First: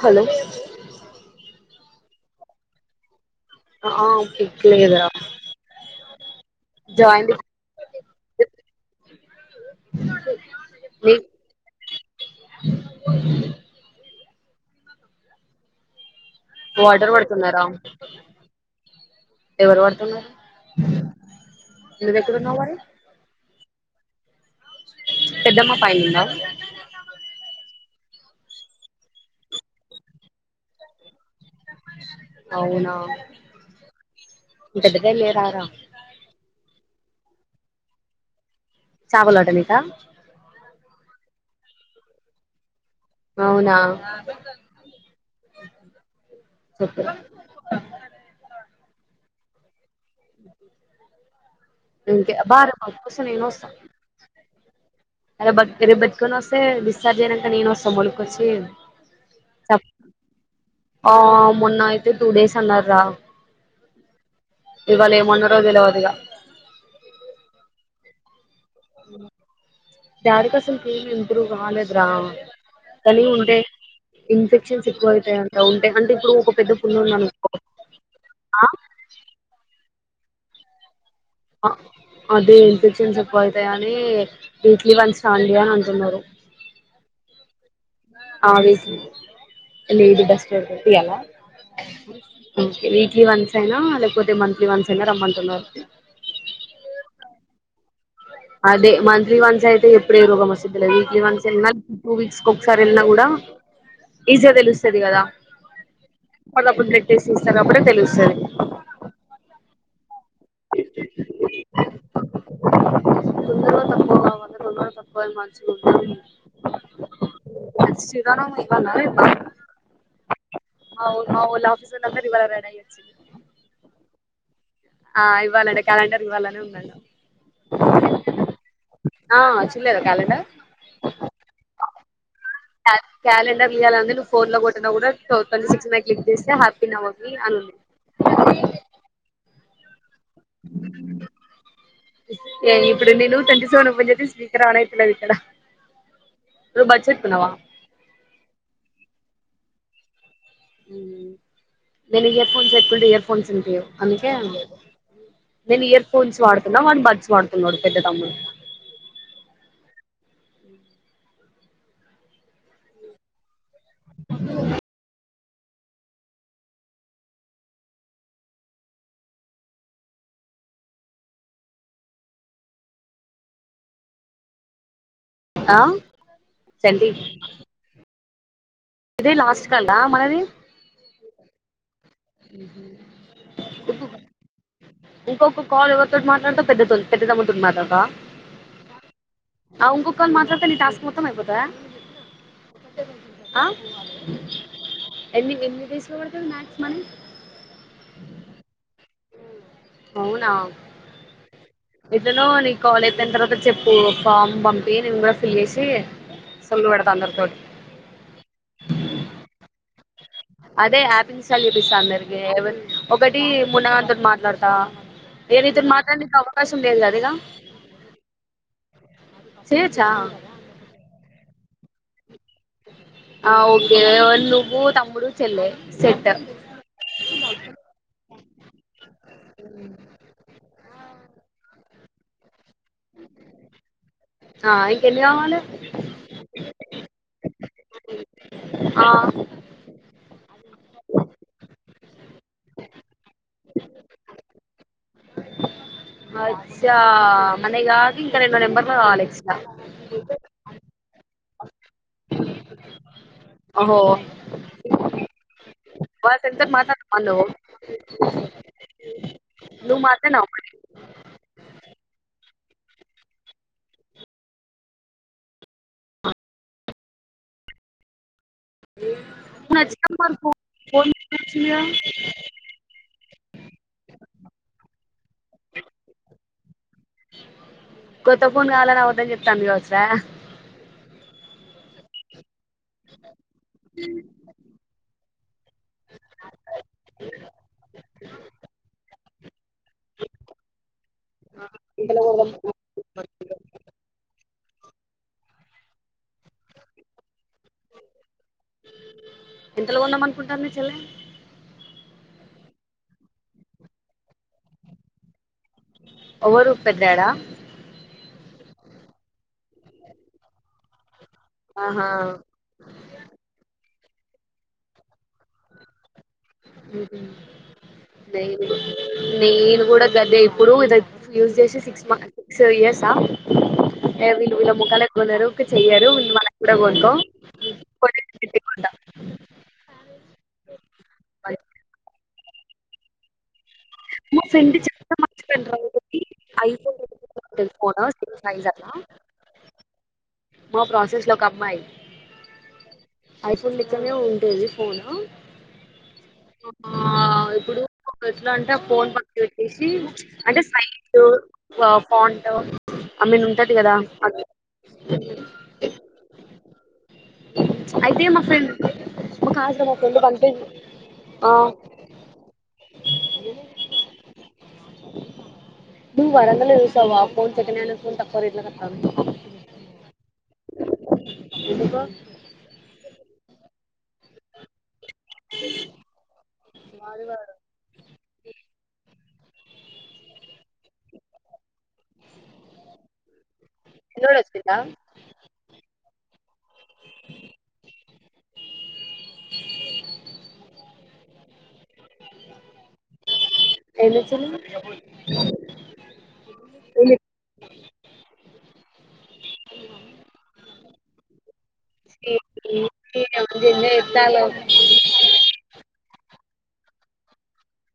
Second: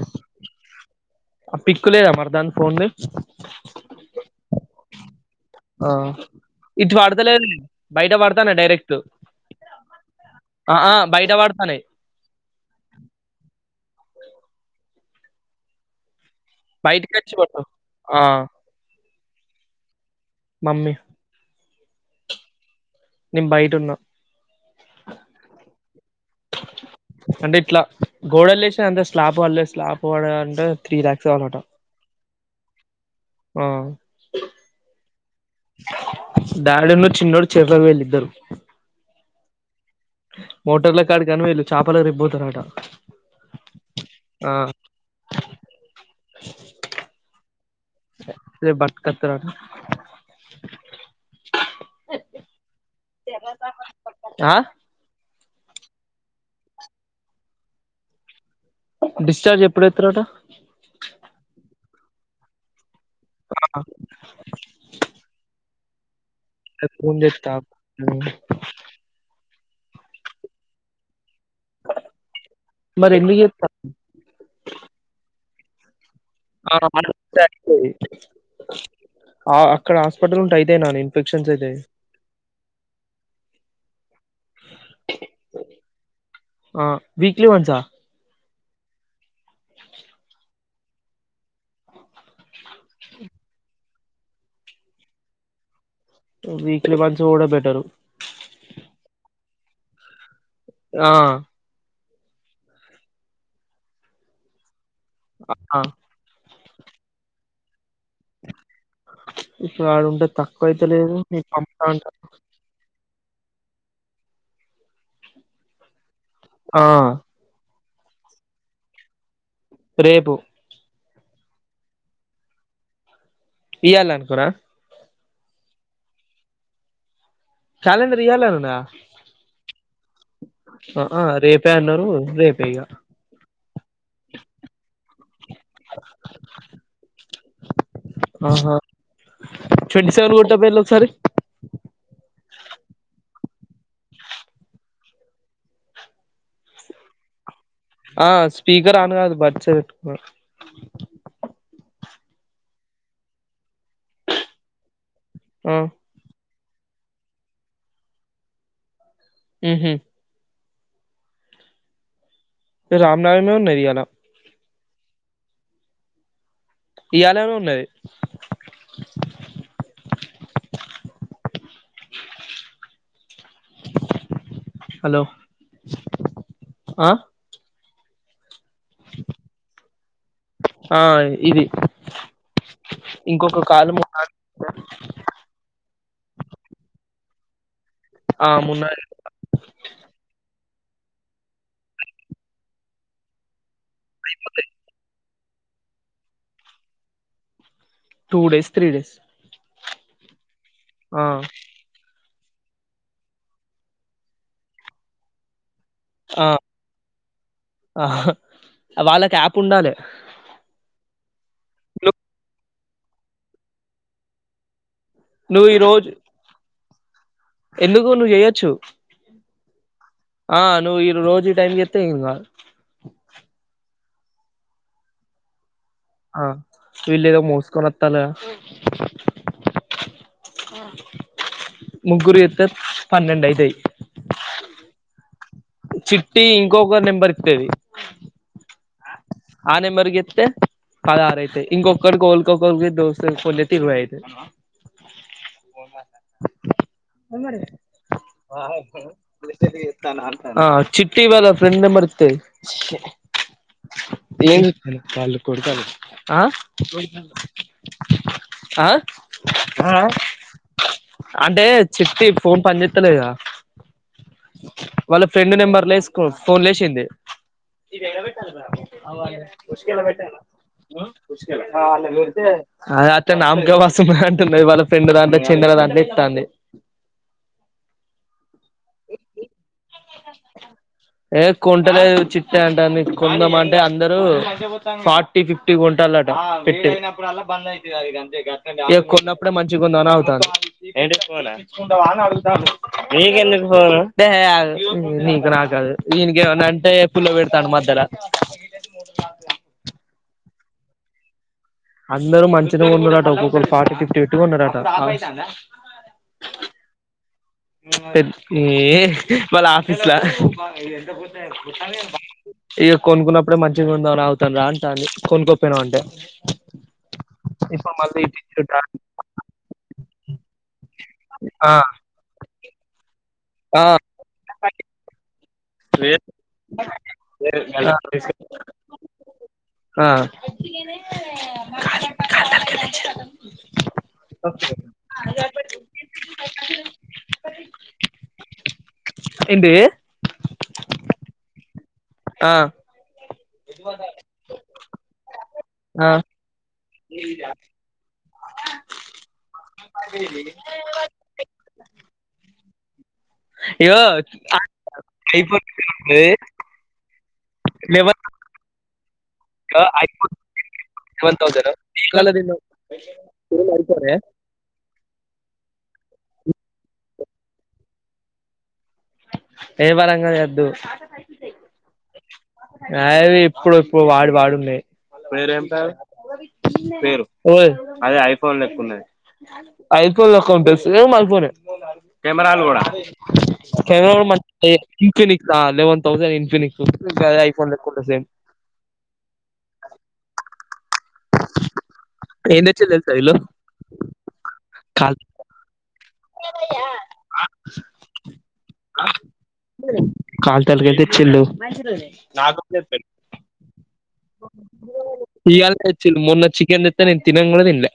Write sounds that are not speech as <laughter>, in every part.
Hello ఆ pic లేదా మరి దాని ఫోన్ది ఆ తిట్లేదా ఆ ఇటు వడతలేదులే బయట పడుతాన్నయ్ డైరెక్ట్ ఆ ఆ నీ బయట పడ్తాన్నాయ్ వాటర్ బయటకి వచ్చి పట్టు పడుతున్నారా ఆ ఎవరు పడుతున్నరు మమ్మీ నువ్వేక్కడున్నవ్ మరి నేను బయటున్న పెద్దమ్మ పైనుందా గోడల్లేేసినయి అంతే స్లాబ్ పడలే స్లాబ్ పడాలంటే త్రీ లాక్స్ కావాలట అవునా ఆ పెద్దగా లేరారా గార్డెన్ లో చిన్నోడు చెర్లకి పోయిల్లిద్దరూ చాపలు పట్టనీకా మోటర్ల కాడికనీ పోయిళ్ళు చాపలకు రేపోతారట అవునా చెప్పు రేపు బట్కత్తరట అంతే అబ్బా అమ్మ వస్తె నేను వస్తా ఆ అరే బట్ రేపు బట్కోనోస్తే డిస్చార్జ్ అయినంక నేను వస్తా డిశ్చార్జ్ ఎప్పుడు చప్ ఎత్తారట ఆ మొన్న అయితే టూ డేస్ అన్నారు రా ఆ ఏమన్నారో తెలవదు ఇగ రేపు ఫోన్ చేత్తా దాని కోసం టీవీ ఉ ఎప్పుడు కాలేదు రా మరి కానీ ఎందుకు ఉంటే ఇన్ఫెక్షన్స్ ఎక్కువయితయంట ఉంటే అంటే ఇప్పుడు ఒక పెద్ద ఆ పుండు ఉందనుకో <unintelligible> ఆ ఆ అక్కడ హాస్పిటల్ ఉంటే అయితయి నాని అంతేలే అ అదే ఇన్ఫెక్షన్స్ ఎక్కువైతయి అని వీక్లీ వన్స్ రండి అని అంటున్నారు ఆ వీక్లీ వన్సా ఆ వీక్లీ లేదు <unintelligible> తీయాలా ఓకే వీక్లీ వన్స్ అయినా లేకపోతే మంత్లీ వన్స్ అయినా రమ్మంటున్నారు వీక్లీ వన్స్ పోవుడె బెటరు అదే మంత్లీ వన్స్ అయితే ఎప్పుడేరోగమొస్తదో తెలీదు ఆ వీక్లీ వన్స్ అన్న టూ వీక్స్కి ఒకసారి ఏళ్ళినా కూడా ఈజిగా తెలుస్తది ఆ అప్పుడు బ్లడ్ టెస్ట్ చేస్తరు అప్పుడే తెలుస్తది ఇప్పుడు ఆడుంటే తక్కువయితలేదు నీకు పంపుతాంట తొందరగా తక్కువ కావాలి తొందర తప్ప అది మంచిగుండాలి ఆ <unintelligible> ఇవ్వాళ రేపు అవును మావోళ్ళు ఆఫీస్ వాళ్లందరూ ఇవాళ రెడీ అయ్యోచిళ్ళు ఇయల్లానుకోనా ఆ ఇవ్వాల అంటే క్యాలెండర్ ఇవ్వాలనే ఉన్నది కాలెండర్ ఇయాలనున్నదా చూడలేదా క్యాలెండర్ ఆ ఆ రేపే అన్నారు రేపే ఇగ క్యాలెండర్ల ఇయాలనుంది నువ్వు ఫోన్లో కొట్టిన కూడా టో ట్వంటీ సిక్స్ మీద క్లిక్ చేస్తే హ్యాపీ నవమీ అని ఉంది ఆహా ట్వంటీ సెవెన్ గొటకపోయిలు ఓసారి ఏ ఇప్పుడు నేను ట్వంటీ సెవెను ఓపెన్ జెతే స్పీకర్ ఆన్ ఐతలేదు ఇక్కడ నువ్ బడ్స్ పెట్టుకున్నావా ఆ స్పీకర్ ఆన్ గాదు బర్డ్స్ వెట్టుకో ఊమ్ నేను ఇయర్ ఫోన్స్ వేట్కుంటే ఇయర్ ఫోన్స్ ఉంటే అందుకే లేదు ఆ నేను ఇయర్ ఫోన్స్ వాడుతున్నా వన్ బడ్స్ వాడుతున్నడు పెద్ద తమ్ముడు ఊహ్మ్ రామ్నవమి వున్నది ఇయాలా <unintelligible> ఈయలే ఉన్నది హలో ఆ చండి ఆ ఇదే లాస్ట్ కాల్ ఆ మనది ఆ ఇది ఇంకొక కాల్ మున్నా ఇంకొక కాల్ కాల్ ఎవరితోటి మాట్లాడతవ్ పెద్దతొ పెద్ద తమ్ముతోని ఆ మున్నా మాట్లాడతావ ఇంకో కాల్ మా డితే నీ టాస్క్ మొత్తం అయిపోతద ఆ ఎన్ని ఎన్ని డేసుల వడతది maximum two days three days అవునా ఆ ఇట్లనో నీ కాలేజ్ థైమ్ తర్వాత చెప్పు ఫామ్ పంపి నేను కూడా ఫిల్ జేసీ పి ఆ సల్లవేడ్తా అందరి తోటి ఆ వాళ్ళకి యాప్ ఉండాలి అదే ఆప్ ఇన్స్టాల్ జేపిస్తా ను అందరికి ఎవల్ ఒకటి మున్నా గాంతోని మాట్లాడత ఏ నువ్వు ఈ రితోని రోజు మాట్లాడనికి అవకాశం లేదు గదా ఇగ ఎందుకు నువ్వు ఏయ్యొచ్చు చేయొచ్చా ఆ నువ్వు ఈ రోజు ఈ టైం జెప్ తెఇంగా ఏవల్ నువ్వు తమ్ముడు చెల్లె ఆ సెట్ ఇళ్లేదో మోసుకొని వాతల ముగ్గురు ఏతే పన్నెండయితయి ఎవలు ఫోన్ నెంబర్ ఇతది ఆ ఆ నెంబర్ కి ఏతే పదారైతయ్ ఇంకొక్కటి గోల్కొ ఫోన్ జెయ్ దోస్తలకు ఫోన్ జెతే ఇరవై ఐతయ్ పోంట అచ్చా <unintelligible> మనయి కాక ఇంకా రెండు ఆ నెంబర్లు కావాలి ఎక్స్ట్రా చిట్ టీ ఇత్ ఇయ్ గదా ఫ్రెండ్ నంబర్ ఇతే ఓహో ఏం ఆ వాళ్ళతో ఎంతసేపు మాట్లాడుతున్నావు నువ్వు ఆ ఆ నువ్వు మాట్లాడినావా మరి అంటే చిట్టి ఫోన్ పనిజెస్తలేగా వాళ్ళ ఫ్రెండ్ నెంబర్లేసుకో ఫోన్ జేసింది అవ్ అలె నువ్వు ఉష్కల నచ్చినాక మరి బెట్టన ఫోన్ ఫోన్ వచ్చింది కదా ఆ అద అట్ల నాం కె వసు వున్నది అంటున్నది వాళ్ళ ఫ్రెండ్ దాంట్లొ చెల్లె రంబితంది కొత్త ఫోన్ గావాలని అవద్దం జెప్తండు గావచుర ఏ కొంట లేదు చి టె అంటంది కొందాం అంటే అందరు ఫార్టీ ఫిఫ్టీ కొంటలంట పెట్టి ఇగ కొన్న ప్ ఇదిగోన ననావుతంది ఏంటి నీక్ ఫోన ఇంగ ఎంతలో కొందాం వాన్నడుగుతాను నీకెందుకు ఫోను దెయ అగు నీకు నాక్కాదు ఇన్ గేమన్నంటే పుల్ల పెడతాడు మద్దెల ఉంటాంది చెల్లే అందరు మంచిదె కొన్నారంట ఒక్కొక్కరు ఫోర్త్య్ ఫిఫ్టీ పెట్టు కొన్నారంట ఒవ్వరు పెదేడ చ్ ఏ వాళ్ళ ఆఫీస్ల ఆహా ఈ కొన్ కునపుడె మంచ్ తిరువందానావ్ తన్ రా అంటాంది అన్ని కొనుక్కొపొయ్నావ్ అంటె ఏపీ నేను ఇప్పించుట నేను కూడ గదె ఇప్పుడూ జత్ యూస్ ఆ చేసి సిక్స్ మ సొ యస్సా ఏ వీళ్ళు వీళ్ళ మొఖాలు ఎట్లున్నయ్ రొ వే టు కొనుక్కుంటా ఆ కాల్ కాళ్తాంటె బజ్జీలు మా ఒకే ఫ్రెండ్ <inaudible> ఏందే మా ప్రాసెస్ లొ ఒక అమ్మాయ్ ఆ ఐఫోన్ లెక్కనే ఉంటది ఫోనూ ఆ దొడ్లో అంటె ఫోన్ పక్ పెట్టెసీ అంటె సైటూ వా ఫాంటు ఆమెన్ ఉంటది కదా ఇగో ఐఫోన్ లెవెన్ అయితే మా ఫ్రెండ్ ఒకాస కద ఫ్రెండ్ బంటె ఇ అంత వచ్చార రాలేదింగ ఎవరన్నఅడుగుతారన్యా నువ్ అడగలే చూసావా ఫోన్ చేతన్యాలు ఫోన్పక్కన పెట్టినాక ఏ పరంగ అదెద్దు ఎందుకో ఆవి ఇప్పుడొప్పొ వాడు వాడునన్నే మీరెంతా వాడు పేరు వాడు పేర్ అదె ఐఫోన్ లెక్కున్నది ఐపోన్ లెక్కుంటె సేమ్ ఐఫోనె కెమెరాలు కూడా ఫోన్ చిన్నోడు మంచిదె వచ్చిండా ఇంకా నీక్ లెవెన్ థౌసేండ్ క నీకు పెద ఐఫోన్ లెక్క ఉంటది ఏం దెచ్చిర్రు తెల్సా ఈళ్ళు ఏం దెచ్చిర్రు ఏం దెచ్ కాల్ తల్కై తెచ్చిండు నాకు ఏం జిన్నె ఎత్తాలొ చిల్ మొన్న చికెన్ దెత్తే నేన్ తినన్ గూడ తిన్ల్య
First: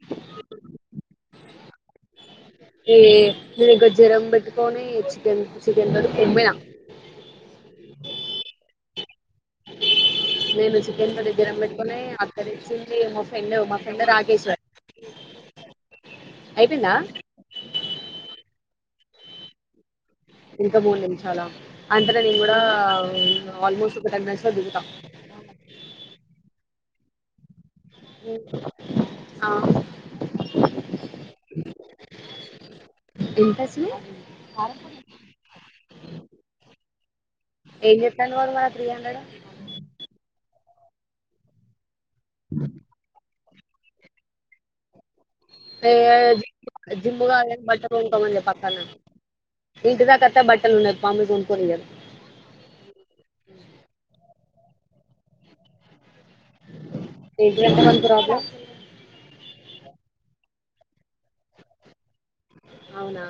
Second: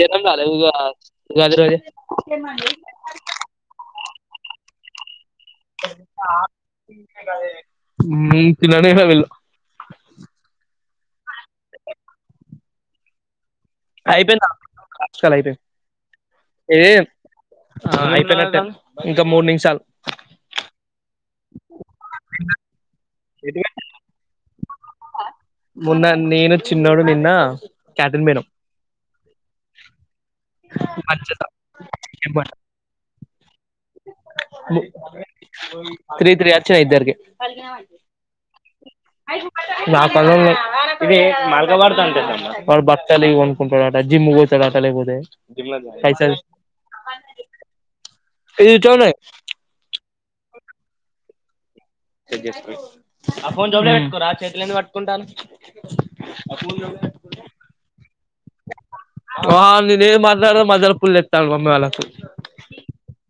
జనం రాలే ఉగా ఉగాది రోజే ఏ నిగొజ్జరం వచ్ ఫోను ఈచ్చి నీ తిన నెహె వెళ్ళు ముందు చికెన్ పట్ దెప్పియడం పెట్టుకొనీ అక్కదెచ్చిందేమో అయితె నచ్చ దైతె ఏ అయిపోయిందా అన్ అయ్ పేనట్టె ఇంక మూడ్ నిమ్షాల్ ఇంక మూడ్ నిమ్ష చాలా అంతనే నన్ కూడా ఆల్మోస్ట్ ఒక టెన్ మినిట్స్ లొ దిగుత మొన్న నేను చిన్నోడు నిన్నా అవ్ మంచిద ఇన్వాట్ ఎంత వచ్చినాయి త్రీ త్రీ అర్చయ్ ఇద్దరికి ఏం చెప్తాను వాడు మరి త్రీ హండ్రెడ్ నా క ఇది మల్గవాడద అంటే వాడు బతాలు కొనుకుంటాడుట జిమ్ పోతాడుట లేకపోతే పైసలు జిబగా బట్టకో పక్కన ఇది చూడండి. ఇంటి ద ట్ట బట్టల్ ఉన్న ఎప్పమ మీ ఉ కురయదు ఆ ఫోన్ చబలే పెట్టుకోరా ఆ చేతులు ఎందు పట్టుకుంటాను ఏగత అంత రాబ ఆ నేనేం మాట్లాడద మా మద్దల పుల్ల ఎత్తండు మమ్మీ వాళ్ళకు అవునా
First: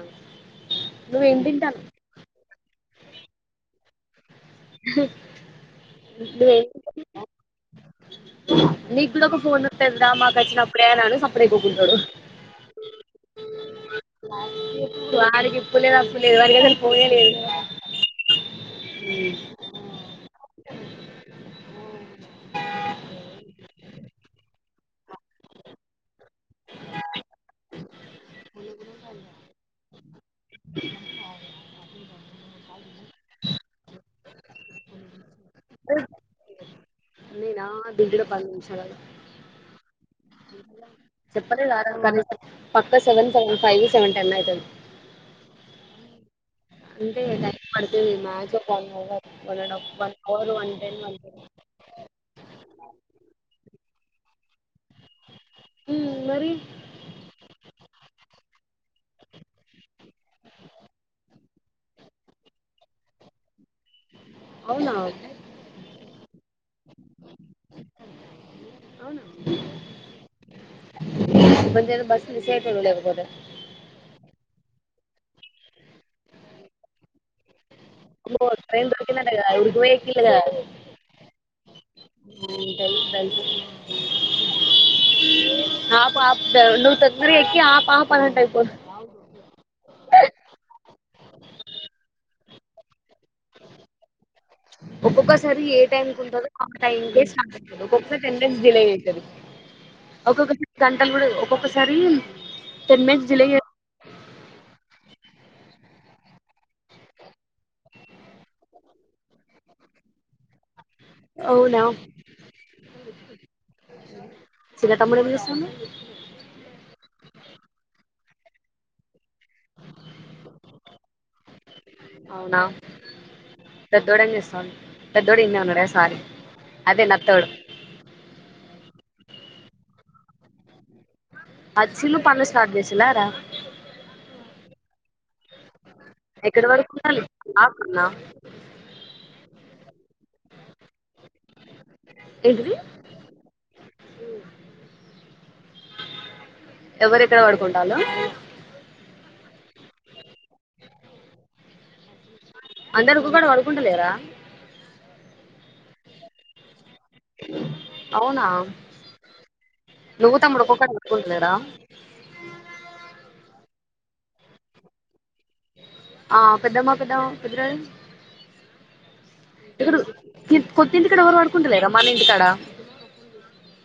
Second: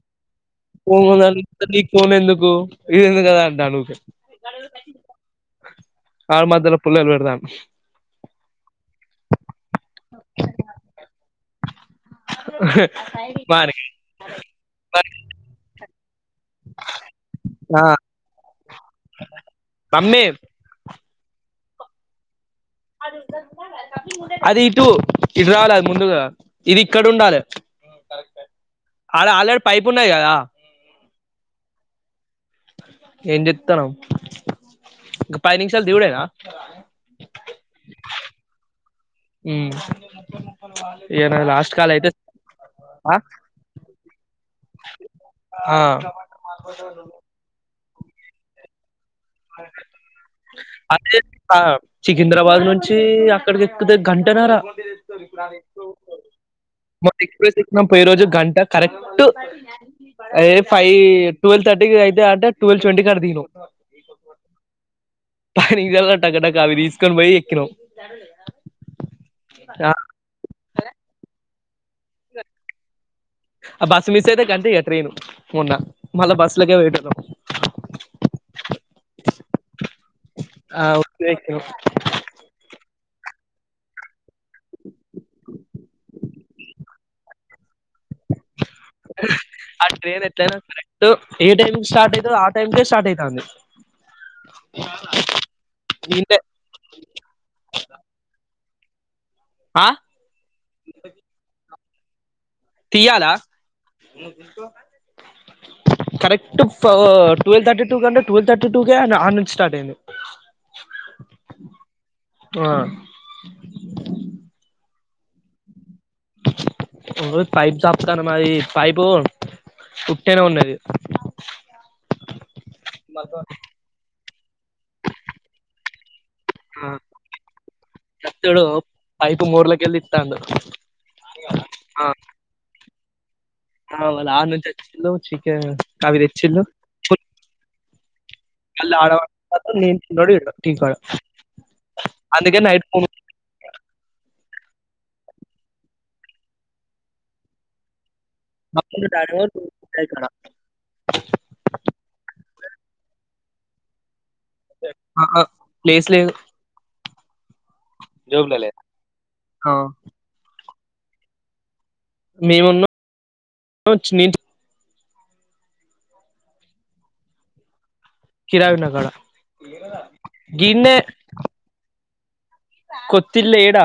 పోన్ంద నువ్వేం తింటానవు నీక్ ఫోన్ ఎందుకు ఇది ఎందు కదా అంటానుక ఆ మధ్యలో పుల్లలు పెడదాను నీకూడ ఒక ఫోన్ వత్తందా మాకు వచ్చినప్పుడే అని సప్పుడేకుకుంటాడు అ బరిగి వారికి ఇప్పులేదు అప్పు లేదు వరక ఏద పోయలేదు మమ్మే అది ఇటు ఇటు రవాలి అది ముందుగా ఇది ఇక్కడ ఉండాలి. అడ ఆలర్డి పైపు ఉన్నది కద ఏం చెత్తనవ్ పది నిముషాలు దివుడేనా ఇంటిలో పనులు చూస్కోని ఇగ నాది లాస్ట్ కాల్ అయితే చెప్పలేదరా పక్క స సెవన్ ఫైవ్ సెవ కన్నఅయితది ఆ పడితుంది maximum one hour one and half hour one ten one అదే టెన్ సికింద్రాబాద్ నుంచి అక్కడికి ఎక్కుతే గంటనార ఇప్పుని ప్లానింగ్స్ ఉమ్ మరి మ ఎక్స్ప్రెస్ ఇచ్చిన పోయి రోజు గంట కరెక్ట్ ఏ ఫైవ్ ట్వెల్వ్ థర్టీ అయితే అంటే ట్వెల్వ్ ట్వంటీ కి అడ దిగినవ్ అవునా తనుడ్ తగడకవదీస్ తీస్కొని పోయి ఎక్కినం అవునా ఇదేదో బస్ మిస్ అయితుంది కదరా ఆ బస్సు మిస్ అయితే గంతే ఇగ ట్రైన్ మొన్న మళ్ళా బస్సు లోకే పోయేటోల్లం. ట్రైన్ పోయిందటగా ఉరికి పోయి ఎక్కిండ్రటగా ఆ ఉట్టిగనే ఎక్కినం ఉ అ పాపదా నువ్వు తొందర ఎక్కి ఆపు అని అంటది పో ఆ ట్రైన్ ఎట్ కరెక్ట్ ఏ టైమింగ్ స్టార్ అవుద్దో టెంకే స్టార్ట్ అయితాంది ఒక్కొక్కసారి ఏ టైమ్ కి ఈన్నే ఉంటుందో ఆ టైంకే స్టార్ట్ అవుత ఒక్కొక్కసారి టెన్ డేస్ డిలే అవుతది ఆ ఒక్కొక్క గంటలు కూడా ఒక్కొక్కసారి టెన్ తీయ్యాల మినిట్స్ డిలే చే correct twelve twelve thirty two కండె ట్వెల్వ్ థర్టీ టూకే ఆన నుంచి స్టార్ట్ అయింది అవునా ఆ చిన్న తమ్ముడు ఏం చేస్తుండు పైప్ చప్తాను మరి పైపు కుట్టేనే ఉన్నది అవునా పెద్దోడు ఏం చేస్తాను పెద్దోడు ఎంద ఉన్నారు సార ఆ చెత్తడు పైప్ మోర్లకెళ్ళి ఇత్తాండు అ అచ్చిలు మళ్ళా స్టార్ట్ చేసిల్లా అవు వాళ్ళ ఆ నుంచి వచ్చి చికేన్ అవి తెచ్చిండ్రు ఎక్కడ పడుకుంటారు ఆకున్నా మళ్ళా ఆడ టీ కాడ అందుకే ఏంటిది నైట్ కొను ఎవరి ఎక్కడ పడుకుంటాలో <unintelligible> వు అందరకి కూకూండా పడుకుంటలేరా ఆ ప్లేస్లేదు అవునా ఆ నువ్వు తమ్ముడు ఒక్కొక్కలు కొట్టుకుంటున్నార మేమున్న న ఆ పెదమ్మ కదా పెదడాడి కిరాయి ఉన్న కాడ ఇక్కడ కోతింటికాడ ఎవరు పడుకుంటలేర మన ఇంటికాడ కొతిల్లే ఎడా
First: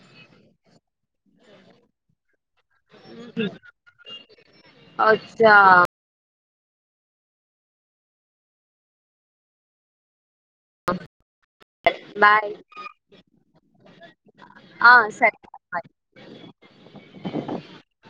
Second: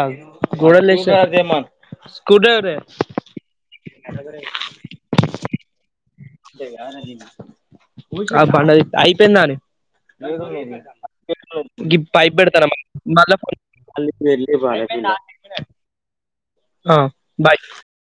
గోడల్ అదేమన్ స్క్రూ డ్రైవరే ఉహామ్ అచ్చా అ బండ అయిపోయిందని పై బాయ్ పెడతారా మళ్ళా ఆ, సరే బాయ్ అ బాయ్